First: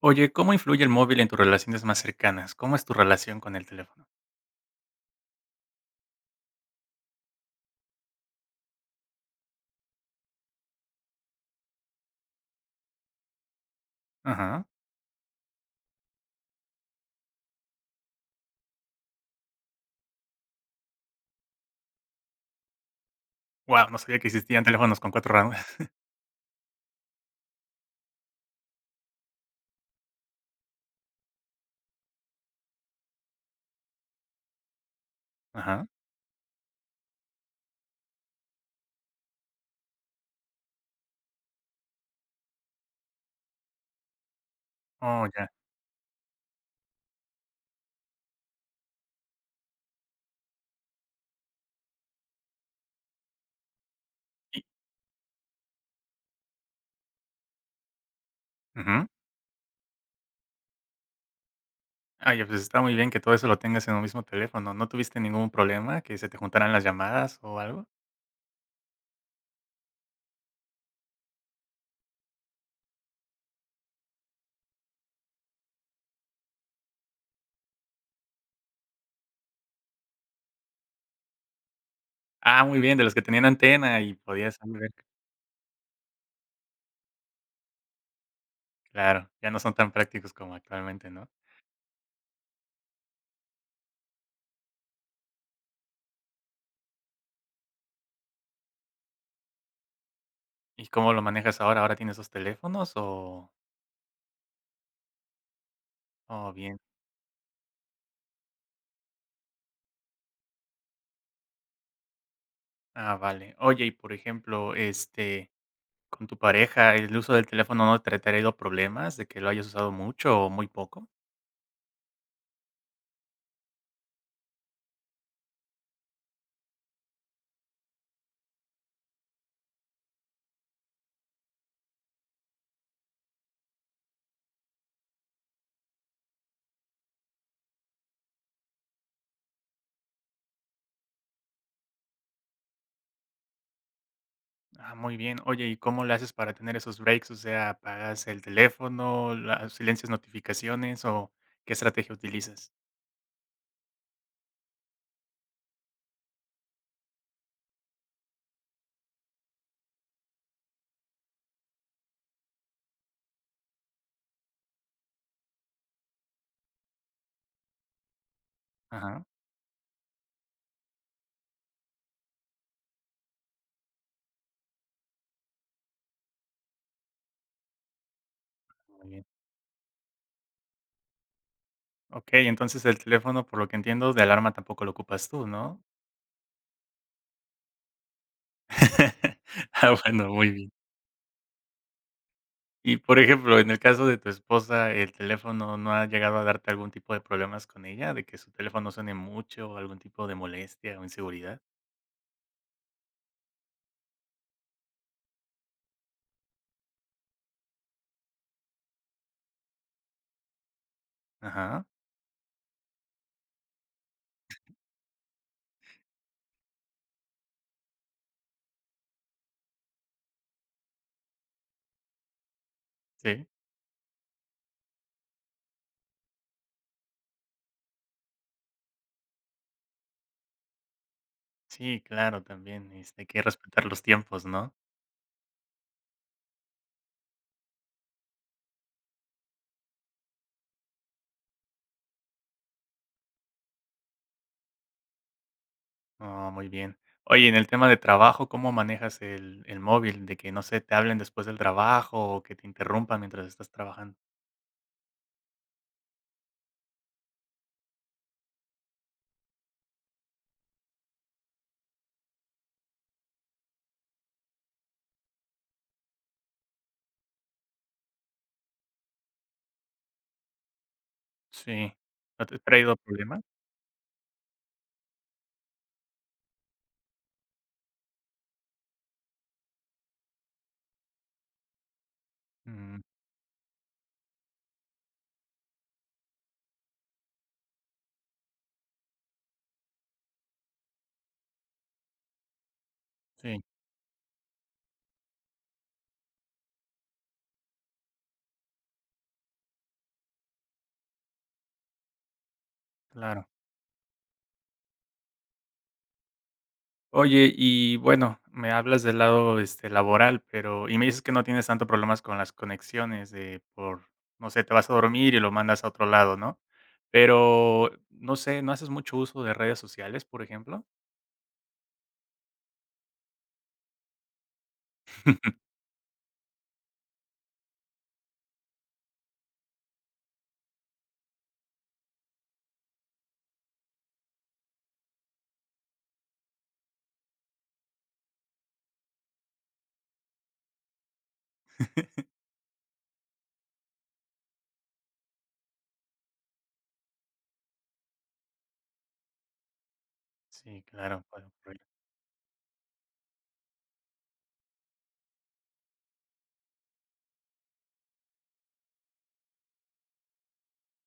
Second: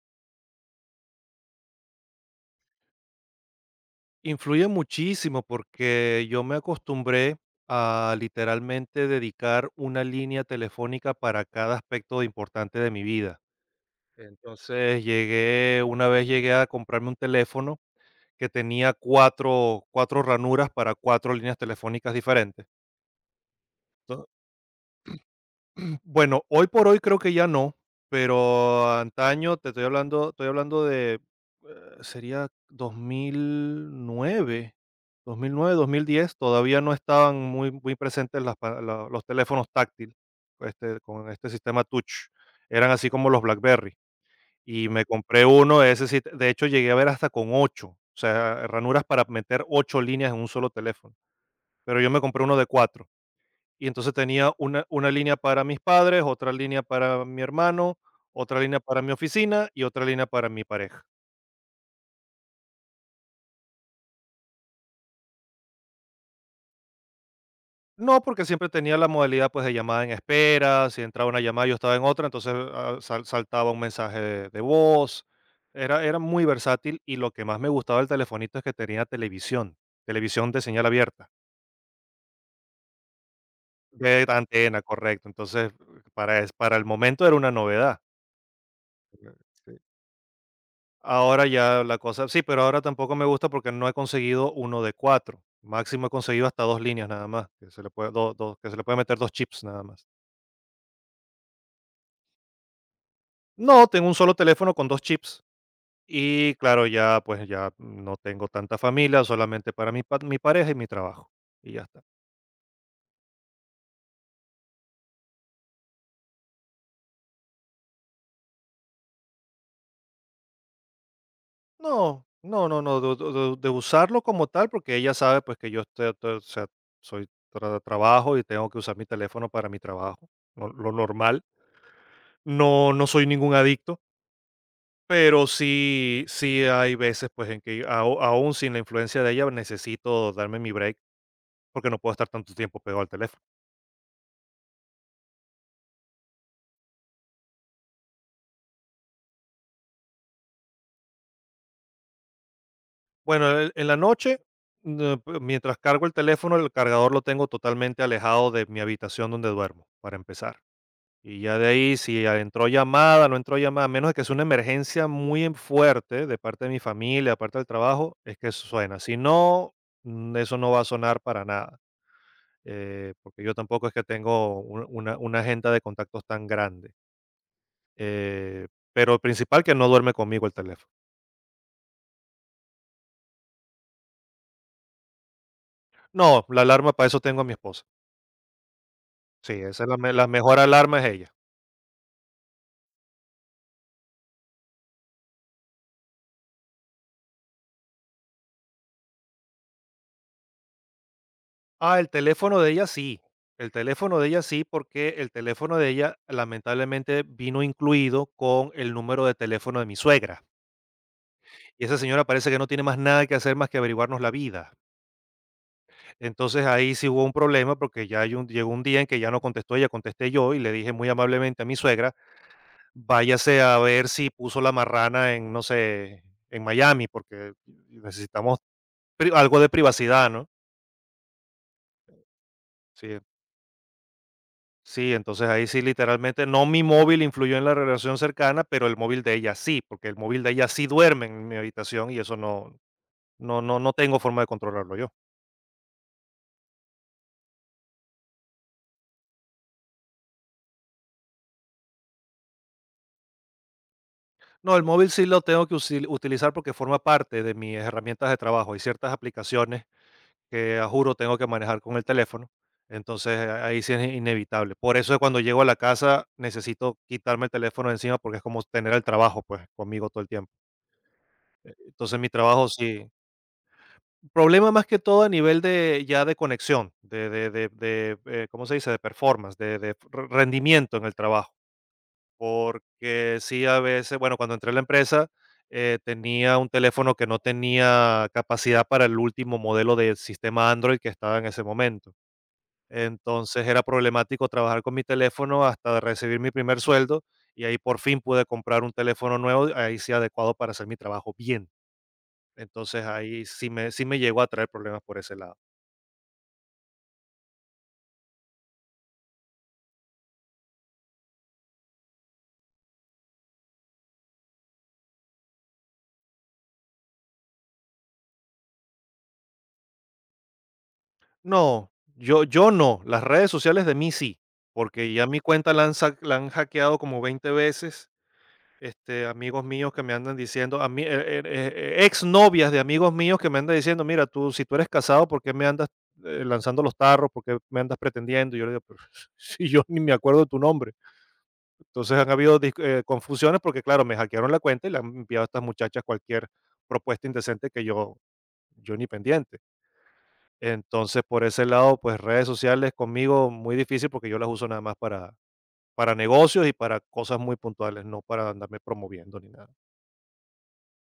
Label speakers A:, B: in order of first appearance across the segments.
A: Oye, ¿cómo influye el móvil en tus relaciones más cercanas? ¿Cómo es tu relación con el teléfono?
B: Influye muchísimo porque yo me acostumbré a literalmente dedicar una línea telefónica para cada aspecto importante de mi vida.
A: Ajá.
B: Una vez llegué a comprarme un teléfono que tenía cuatro ranuras para cuatro líneas telefónicas diferentes.
A: Wow, no sabía
B: ¿No?
A: que existían teléfonos con 4 ranuras.
B: Bueno, hoy por hoy creo que ya no, pero antaño te estoy hablando de, sería dos mil nueve, dos mil nueve,
A: Ajá.
B: 2010. Todavía no estaban muy muy presentes las pa la los teléfonos táctiles, este, con este sistema touch, eran así como los BlackBerry, y me
A: Oh,
B: compré
A: ya.
B: uno de ese, sí, de hecho llegué a ver hasta con 8, o sea, ranuras para meter 8 líneas en un solo teléfono, pero yo me compré uno de 4. Y entonces tenía una línea para mis padres, otra línea para mi hermano, otra línea para
A: Ujú.
B: mi oficina y otra línea para mi pareja.
A: Ah, pues, está muy bien que todo eso lo tengas en un mismo teléfono. ¿No tuviste ningún problema, que se te juntaran las llamadas o algo?
B: No, porque siempre tenía la modalidad pues de llamada en espera; si entraba una llamada yo estaba en otra, entonces saltaba un mensaje de voz. Era muy versátil, y lo que más me gustaba del telefonito es que tenía televisión, televisión de señal abierta,
A: Ah, muy bien, de los que tenían antena y
B: de
A: podías ahí
B: antena,
A: ver.
B: correcto. Entonces, para el momento era una novedad.
A: Claro, ya no son tan prácticos como actualmente, ¿no?
B: Ahora ya la cosa sí, pero ahora tampoco me gusta porque no he conseguido uno de cuatro. Máximo he conseguido hasta 2 líneas nada más, que se le puede do do que se le puede meter dos chips nada más.
A: ¿Y cómo lo manejas ahora? ¿Ahora tienes esos teléfonos o?
B: No, tengo un solo teléfono con 2 chips
A: Oh,
B: y
A: bien.
B: claro, ya, pues, ya no tengo tanta familia, solamente para mi pareja y mi trabajo, y ya está.
A: Ah, vale. Oye, y por ejemplo, con tu pareja, ¿el uso del teléfono no te ha traído problemas de que lo hayas usado mucho o muy poco?
B: No, no, no, no, do do de usarlo como tal, porque ella sabe, pues, que yo estoy, o sea, soy trabajo y tengo que usar mi teléfono para mi trabajo, lo normal. No, no soy ningún adicto. Pero sí hay veces, pues, en que ao aún sin la influencia de ella, necesito darme mi break, porque no puedo estar tanto tiempo pegado al teléfono.
A: Ah, muy bien. Oye, ¿y cómo le haces para tener esos breaks? O sea, ¿apagas el teléfono, silencias notificaciones o qué estrategia utilizas?
B: Bueno, en la noche, no, p mientras cargo el teléfono, el cargador lo tengo totalmente alejado de mi habitación donde duermo, para empezar. Y ya de ahí, si ya entró llamada, no entró llamada, a menos de que sea una emergencia muy en fuerte de parte de mi familia, aparte del trabajo, es que suena. Si
A: Ajá,
B: no, eso no va a sonar para nada. Porque yo tampoco es que tengo una agenda de contactos tan grande. eh,
A: muy
B: pero el
A: bien.
B: principal, que no duerme conmigo el teléfono.
A: Ok, entonces el teléfono, por lo que entiendo, de alarma tampoco lo ocupas tú, ¿no?
B: No, la alarma, para eso tengo a mi esposa. Sí, esa es
A: Ah,
B: la
A: bueno, muy
B: mejor
A: bien.
B: alarma es ella.
A: Y por ejemplo, en el caso de tu esposa, ¿el teléfono no ha llegado a darte algún tipo de problemas con ella? ¿De que su teléfono suene mucho, algún tipo de molestia o inseguridad?
B: Ah, el teléfono de ella sí. El teléfono de ella sí, porque el teléfono de ella lamentablemente vino incluido con el número de teléfono de mi suegra. Y
A: Ajá,
B: esa señora parece que no tiene más nada que hacer más que averiguarnos la vida. Entonces ahí sí hubo un problema porque ya llegó un día en que ya no contestó ella, contesté yo y le dije muy amablemente a mi suegra,
A: sí,
B: váyase a ver si puso la marrana en, no sé, en Miami, porque necesitamos algo de privacidad, ¿no?
A: sí, claro, también,
B: Sí,
A: hay que respetar los tiempos, ¿no?
B: sí, entonces ahí sí literalmente, no, mi móvil influyó en la relación cercana, pero el móvil de ella sí, porque el móvil de ella sí duerme en mi habitación y eso no, no, no, no tengo forma de controlarlo yo.
A: No, muy bien. Oye, en el tema de trabajo, ¿cómo manejas el móvil? De que, no sé, te hablen después del trabajo o que te interrumpan mientras estás trabajando.
B: No, el móvil sí lo tengo que utilizar porque forma parte de mis herramientas de trabajo. Hay ciertas aplicaciones que a juro tengo que manejar con el teléfono. Entonces, ahí sí es inevitable. Por eso cuando llego a la casa necesito quitarme el teléfono de encima porque es como tener el trabajo pues conmigo todo el tiempo.
A: Sí.
B: Entonces, mi
A: ¿No te ha
B: trabajo
A: traído
B: sí.
A: problemas?
B: Problema más que todo a nivel de ya de conexión, ¿cómo se dice? De performance, de rendimiento en el trabajo.
A: Mm,
B: Porque sí, a veces, bueno, cuando entré a la empresa tenía un teléfono que no tenía capacidad para el último modelo de sistema Android que estaba en ese momento.
A: sí,
B: Entonces era problemático trabajar con mi teléfono hasta recibir mi primer sueldo, y ahí por fin pude comprar un teléfono nuevo, ahí sí adecuado para hacer mi trabajo bien. Entonces ahí
A: claro.
B: sí me llegó a traer problemas por ese lado.
A: Oye, y bueno, me hablas del lado, laboral, pero y me dices que no tienes tanto problemas con las conexiones no sé, te vas a dormir y lo mandas a otro lado, ¿no? Pero, no sé, ¿no haces mucho uso de redes sociales, por ejemplo?
B: No, yo no, las redes sociales de mí sí, porque ya mi cuenta la han hackeado como 20 veces, este, amigos míos que me andan diciendo, a mí, ex novias de amigos míos que me andan diciendo, mira, tú, si tú eres casado, ¿por qué me andas lanzando los tarros? ¿Por qué me andas pretendiendo? Y yo le digo, pero si yo ni me acuerdo de tu nombre. Entonces han habido confusiones porque, claro, me hackearon la cuenta y le han enviado a estas muchachas cualquier propuesta indecente que yo ni pendiente.
A: Sí,
B: Entonces,
A: claro,
B: por
A: puede
B: ese
A: ocurrir.
B: lado, pues redes sociales conmigo muy difícil porque yo las uso nada más para, negocios y para cosas muy puntuales, no para andarme promoviendo ni nada.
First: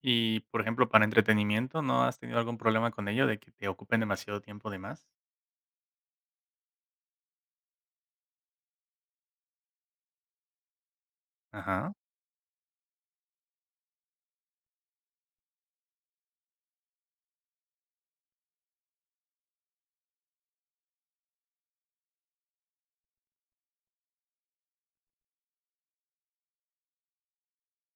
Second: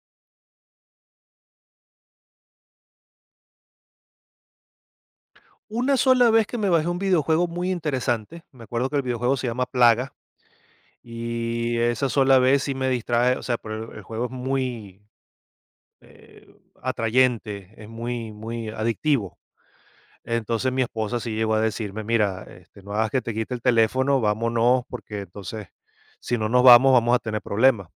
A: Y, por ejemplo, para entretenimiento, ¿no has tenido algún problema con ello de que te ocupen demasiado tiempo de más?
B: Una sola vez que me bajé un videojuego muy interesante, me acuerdo que el videojuego se llama Plaga, y
A: Ajá,
B: esa sola vez sí me distrae, o sea, pero el juego es muy eh, atrayente, es muy, muy adictivo. Entonces mi esposa sí llegó a decirme, mira, este, no hagas que te quite el teléfono, vámonos, porque entonces si no nos vamos, vamos a tener problemas.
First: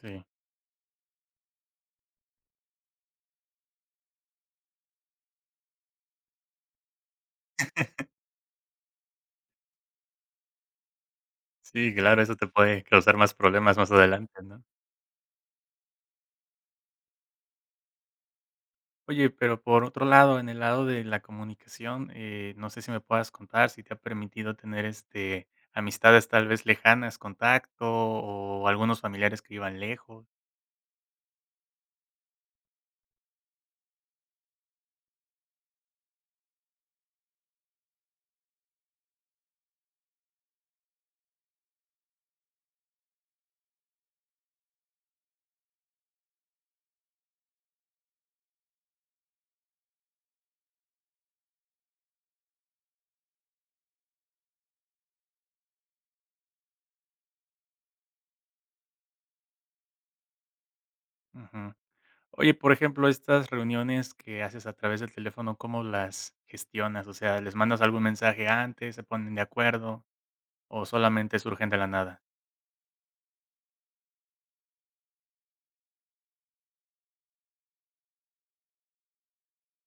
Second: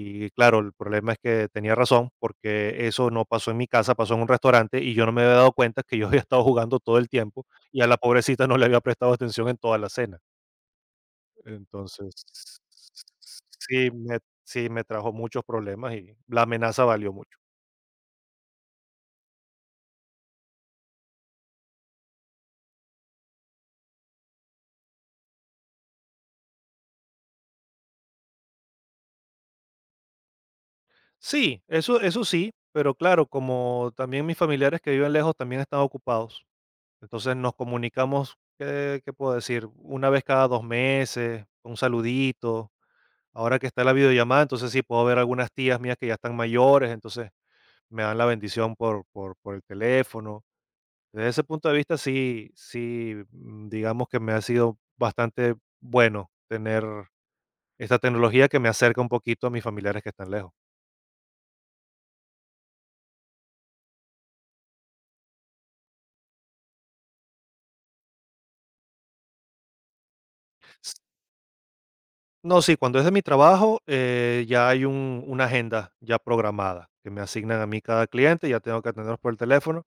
A: sí.
B: claro, el problema es que tenía razón, porque eso no pasó en mi casa, pasó en un restaurante, y yo no me había dado cuenta que yo había estado jugando todo el tiempo y a la pobrecita no le había prestado atención en toda la cena.
A: Sí, claro, eso te
B: Entonces,
A: puede causar más problemas
B: sí
A: más
B: me
A: adelante, ¿no?
B: sí me trajo muchos problemas y la amenaza valió mucho.
A: Oye, pero por otro lado, en el lado de la comunicación, no sé si me puedas contar si te ha permitido tener, amistades tal vez lejanas, contacto o algunos familiares que vivan lejos.
B: Sí, eso sí, pero claro, como también mis familiares que viven lejos también están ocupados, entonces nos comunicamos, ¿qué puedo decir? Una vez cada 2 meses, un saludito. Ahora que está la videollamada, entonces sí puedo ver algunas tías mías que ya están mayores, entonces me dan la bendición por el teléfono. Desde ese punto de vista, sí, sí, digamos que me ha sido bastante bueno tener esta tecnología que me acerca un poquito a mis familiares que están lejos.
A: Ujú. Oye, por ejemplo, estas reuniones que haces a través del teléfono, ¿cómo las gestionas? O sea, ¿les mandas algún mensaje antes, se ponen de acuerdo o
B: S
A: solamente surgen de la nada?
B: No, sí, cuando es de mi trabajo, ya hay un una agenda ya programada, que me asignan a mí cada cliente, ya tengo que atenderlos por el teléfono,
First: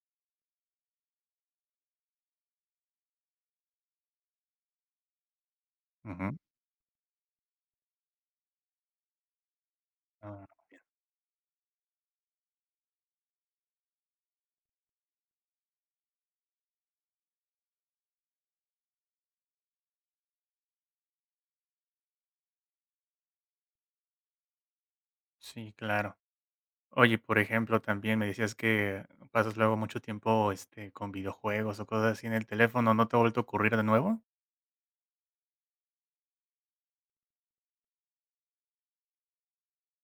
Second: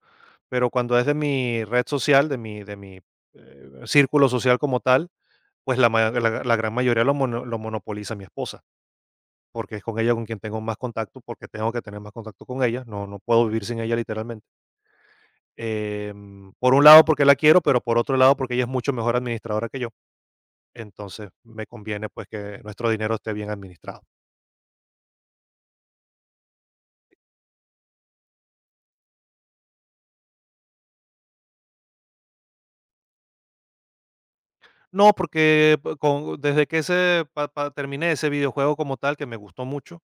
B: pero cuando es de mi red social, de mi círculo social como tal, pues la, ma-
A: Ujú.
B: la- la gran mayoría lo monopoliza mi esposa, porque es con ella con quien tengo
A: Ah,
B: más contacto, porque tengo que tener más contacto con ella, no, no puedo vivir sin ella literalmente. Por un lado porque la quiero, pero por otro lado porque ella es mucho mejor administradora que yo, entonces me conviene pues que nuestro dinero esté bien administrado.
A: sí, claro. Oye, por ejemplo, también me decías que pasas luego mucho tiempo, con videojuegos o cosas así en el teléfono, ¿no te ha vuelto a ocurrir de nuevo?
B: No, porque p con desde que ese pa pa terminé ese videojuego como tal, que me gustó mucho,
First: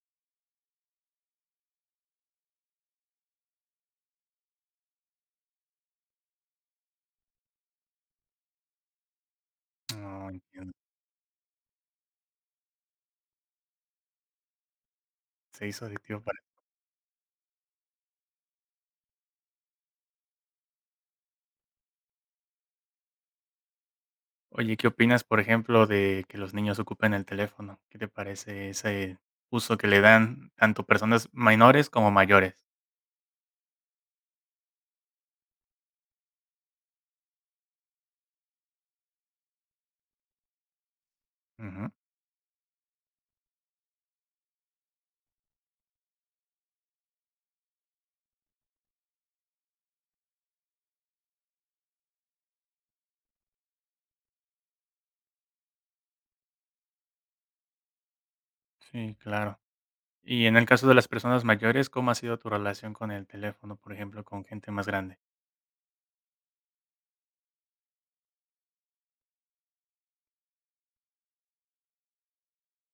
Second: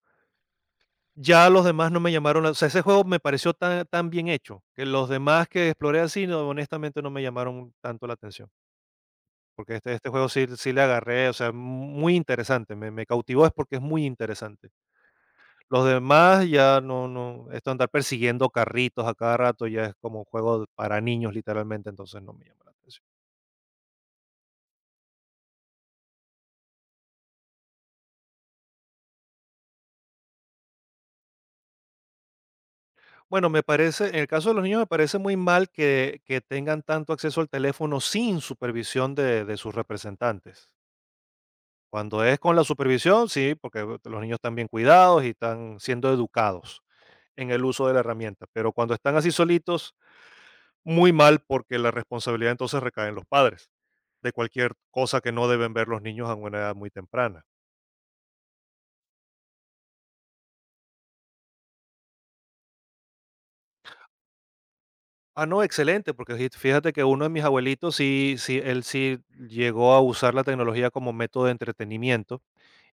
B: ya los demás no me llamaron la, o sea, ese juego me pareció tan tan bien hecho, que los demás que exploré así, no, honestamente, no me llamaron tanto la atención, porque este juego
A: No,
B: sí, sí
A: entiendo.
B: le agarré, o sea, muy interesante, me cautivó, es porque es muy interesante.
A: Se hizo
B: Los
A: adictivo para…
B: demás ya no, no, esto de andar persiguiendo carritos a cada rato ya es como un juego para niños, literalmente, entonces no me llama la atención.
A: Oye, ¿qué opinas, por ejemplo, de que los niños ocupen el teléfono? ¿Qué te parece ese uso que le dan tanto personas menores como mayores?
B: Bueno, me parece, en el caso de los niños me parece muy mal que, tengan tanto acceso al teléfono sin supervisión de sus representantes.
A: Ujú.
B: Cuando es con la supervisión, sí, porque los niños están bien cuidados y están siendo educados en el uso de la herramienta, pero cuando están así solitos, muy mal, porque la responsabilidad entonces recae en los padres de cualquier cosa que no deben ver los niños a una edad muy temprana.
A: Sí, claro. Y en el caso de las personas mayores, ¿cómo ha sido tu relación con el teléfono, por ejemplo, con gente más grande?
B: Ah, no, excelente, porque fíjate que uno de mis abuelitos sí, sí, él sí llegó a usar la tecnología como método de entretenimiento.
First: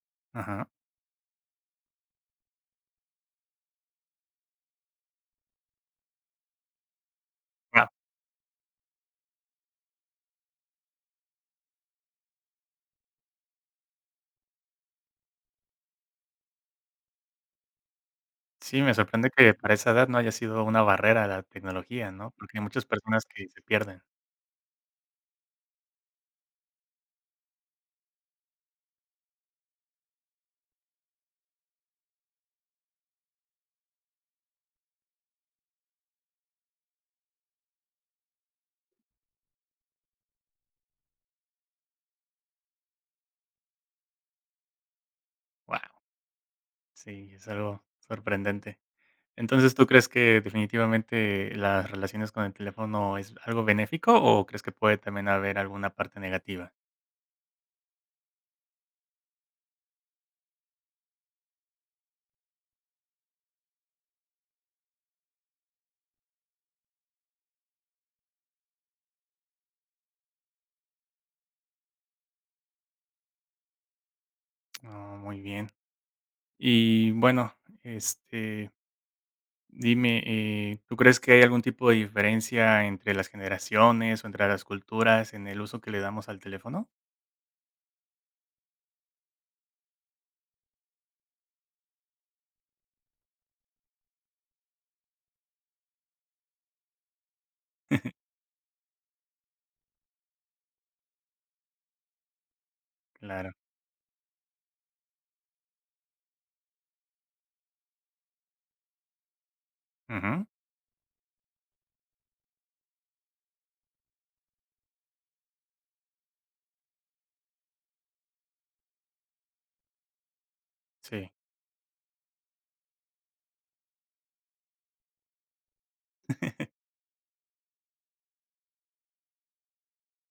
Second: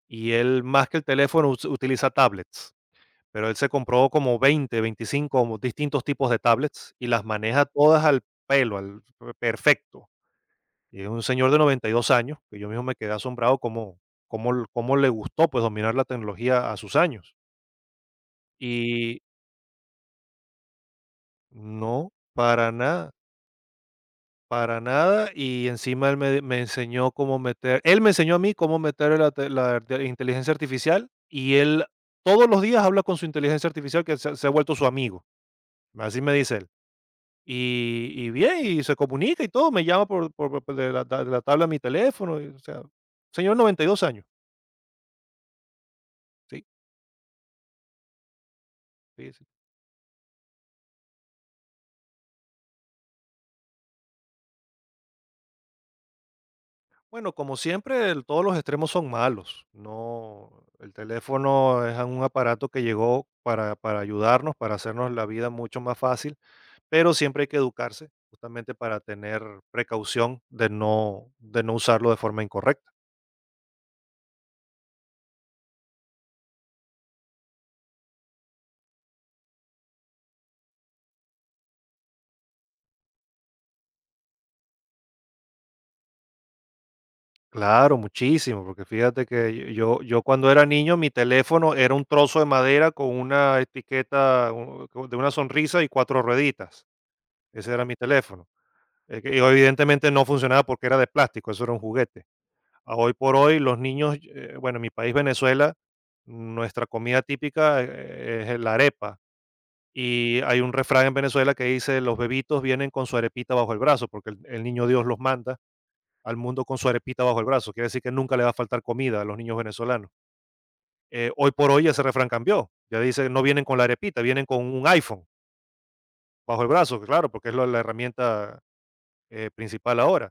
B: Y él,
A: Ajá.
B: más que el teléfono, us utiliza tablets, pero él se compró como 20, 25 distintos tipos de tablets y las maneja todas al pelo, al pe perfecto. Y es un señor de 92 años, que yo mismo me quedé asombrado cómo cómo l cómo le gustó, pues, dominar la tecnología a sus años.
A: Sí, me
B: Y
A: sorprende que para esa edad no haya sido una barrera la
B: no,
A: tecnología, ¿no? Porque hay
B: para
A: muchas
B: nada.
A: personas que se pierden.
B: Para nada, y encima él me enseñó a mí cómo meter la de inteligencia artificial, y él todos los días habla con su inteligencia artificial que se ha vuelto su amigo, así me dice él. Y bien, y se comunica y todo, me llama por de la tabla a mi teléfono, y o sea, señor 92 años,
A: Wow,
B: sí,
A: sí, es algo sorprendente.
B: sí, sí.
A: Entonces, ¿tú crees que definitivamente las relaciones con el teléfono es algo benéfico o crees que puede también haber alguna parte negativa?
B: Bueno, como siempre, el todos los extremos son malos, no, el teléfono es un aparato que llegó para ayudarnos, para hacernos la vida mucho más fácil. Pero siempre hay que educarse, justamente para tener precaución de no usarlo de forma incorrecta.
A: Ah, muy bien. Y bueno, este, dime, ¿tú crees que hay algún tipo de diferencia entre las generaciones o entre las culturas en el uso que le damos al teléfono?
B: Claro, muchísimo, porque fíjate que yo cuando era niño, mi teléfono era un trozo de madera con una etiqueta, de una sonrisa y 4 rueditas. Ese era mi teléfono. Que y evidentemente no funcionaba porque era de plástico, eso era un juguete. A hoy por
A: Claro.
B: hoy los niños, bueno, en mi país, Venezuela, nuestra comida típica, es la arepa. Y
A: Ujú,
B: hay un refrán en Venezuela que dice: los bebitos vienen con su arepita bajo el brazo, porque el niño Dios los manda al mundo con su arepita bajo el brazo. Quiere decir que nunca le va a faltar comida a los niños venezolanos.
A: sí.
B: Hoy por hoy ese refrán cambió. Ya dice, no vienen con la arepita, vienen con un iPhone bajo el brazo, claro, porque es la herramienta principal ahora.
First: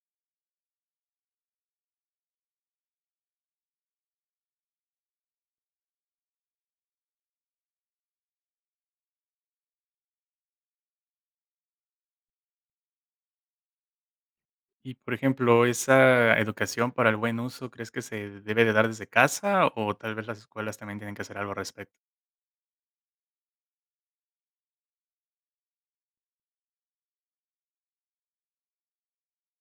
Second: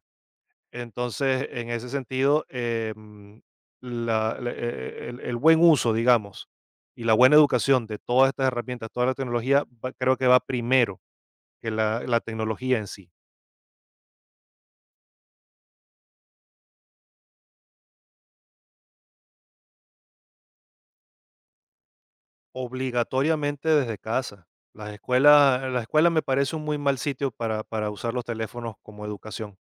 B: Entonces, en ese sentido, el buen uso, digamos, y la buena educación de todas estas herramientas, toda la tecnología, creo que va primero que la tecnología en sí,
A: Y, por ejemplo, ¿esa educación para el buen uso crees que se debe de dar desde casa o tal vez las escuelas también tienen que hacer algo al respecto?
B: obligatoriamente desde casa. Las escuelas, la escuela me parece un muy mal sitio para usar los teléfonos como educación.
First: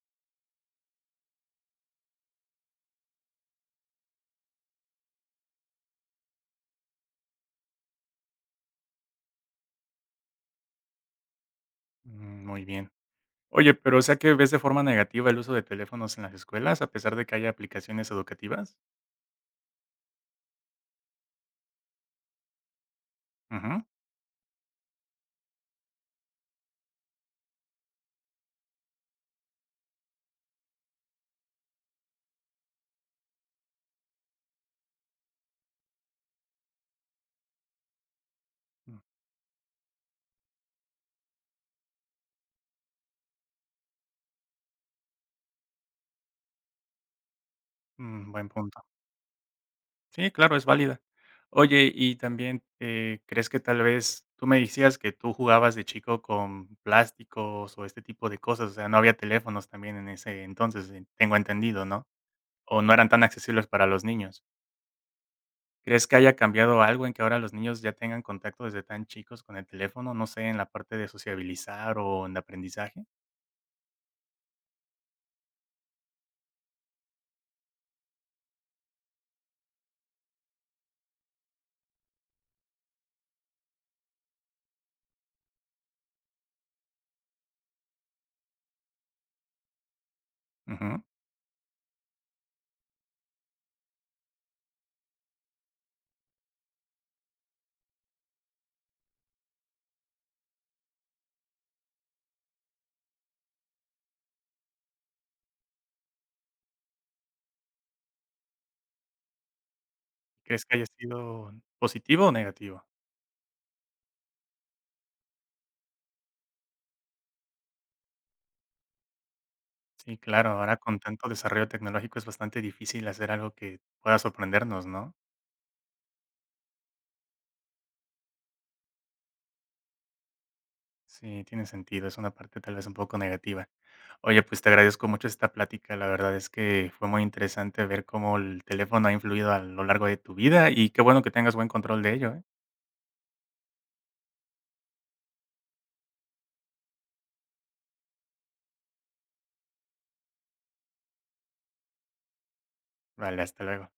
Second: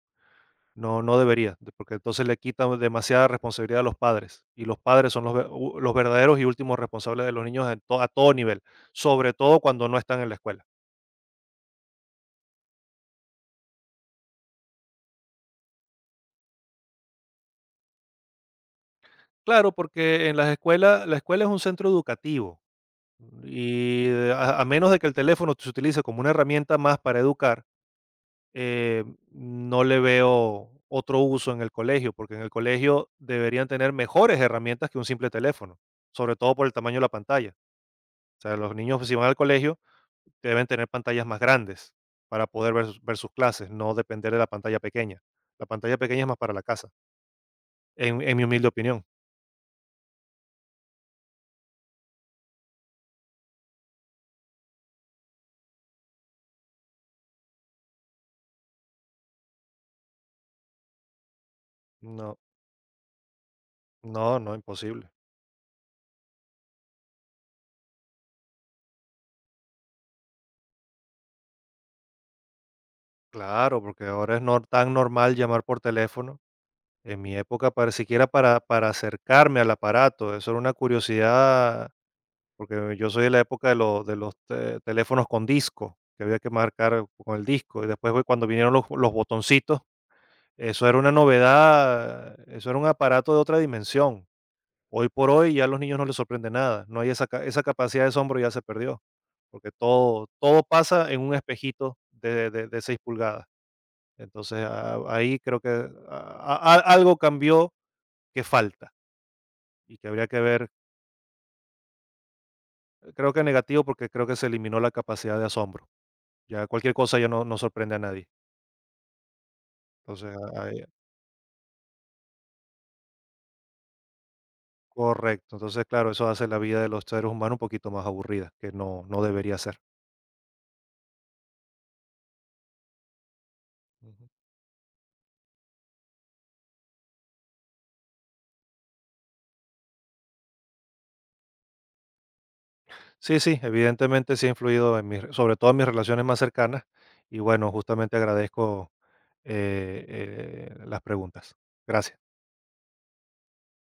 B: No, no debería, porque entonces le quita demasiada responsabilidad a los padres. Y los padres son los verdaderos y últimos responsables de los niños a todo nivel, sobre todo cuando no están en la escuela.
A: Mm, muy bien. Oye, pero o sea que ves de forma negativa el uso de teléfonos en las escuelas a pesar de que haya aplicaciones educativas.
B: Claro, porque en las escuelas, la escuela es un centro educativo
A: Ujú.
B: y a menos de que el teléfono se utilice como una herramienta más para educar, eh, no le veo otro uso en el colegio, porque en el colegio deberían tener mejores herramientas que un simple teléfono, sobre todo por el tamaño de la pantalla. O sea, los niños si van al colegio deben tener pantallas más grandes para poder ver, sus clases, no depender de la pantalla pequeña. La pantalla pequeña es más para la casa,
A: Mm,
B: en mi
A: buen
B: humilde
A: punto.
B: opinión.
A: Sí, claro, es válida. Oye, y también, ¿crees que tal vez tú me decías que tú jugabas de chico con plásticos o este tipo de cosas? O sea, no había teléfonos también en ese entonces, tengo entendido, ¿no?
B: No,
A: O no eran tan accesibles para los
B: no,
A: niños.
B: no, imposible.
A: ¿Crees que haya cambiado algo en que ahora los niños ya tengan contacto desde tan chicos con el teléfono? No sé, en la parte de sociabilizar o en aprendizaje.
B: Claro, porque ahora es nor- tan normal llamar por teléfono. En mi época, siquiera para acercarme al aparato, eso era una curiosidad. Porque yo soy de la época de los te teléfonos con disco, que había que marcar con el disco, y después fue cuando vinieron los botoncitos. Eso era
A: Ujú.
B: una novedad, eso era un aparato de otra dimensión. Hoy por hoy ya a los niños no les sorprende nada, no hay esa capacidad de asombro, ya se perdió, porque todo pasa en un espejito de 6 pulgadas. Entonces, a ahí creo que a algo cambió, que falta y que habría que
A: ¿Crees
B: ver,
A: que haya sido positivo o negativo?
B: creo que negativo, porque creo que se eliminó la capacidad de asombro. Ya cualquier cosa ya no sorprende a nadie.
A: Sí,
B: Entonces,
A: claro, ahora
B: ahí
A: con tanto desarrollo tecnológico es bastante difícil hacer algo que pueda sorprendernos, ¿no?
B: correcto. Entonces, claro, eso hace la vida de los seres humanos un poquito más aburrida, que no debería ser.
A: Sí, tiene sentido, es una parte tal vez un poco negativa.
B: Ujú.
A: Oye, pues te agradezco mucho esta plática, la verdad es que fue muy interesante ver cómo el teléfono ha influido a lo largo de tu vida y qué bueno que tengas buen control de ello, ¿eh?
B: Sí, sí, evidentemente sí ha influido en mis sobre todo en mis relaciones más cercanas y bueno, justamente agradezco, las preguntas. Gracias.
A: Vale, hasta luego.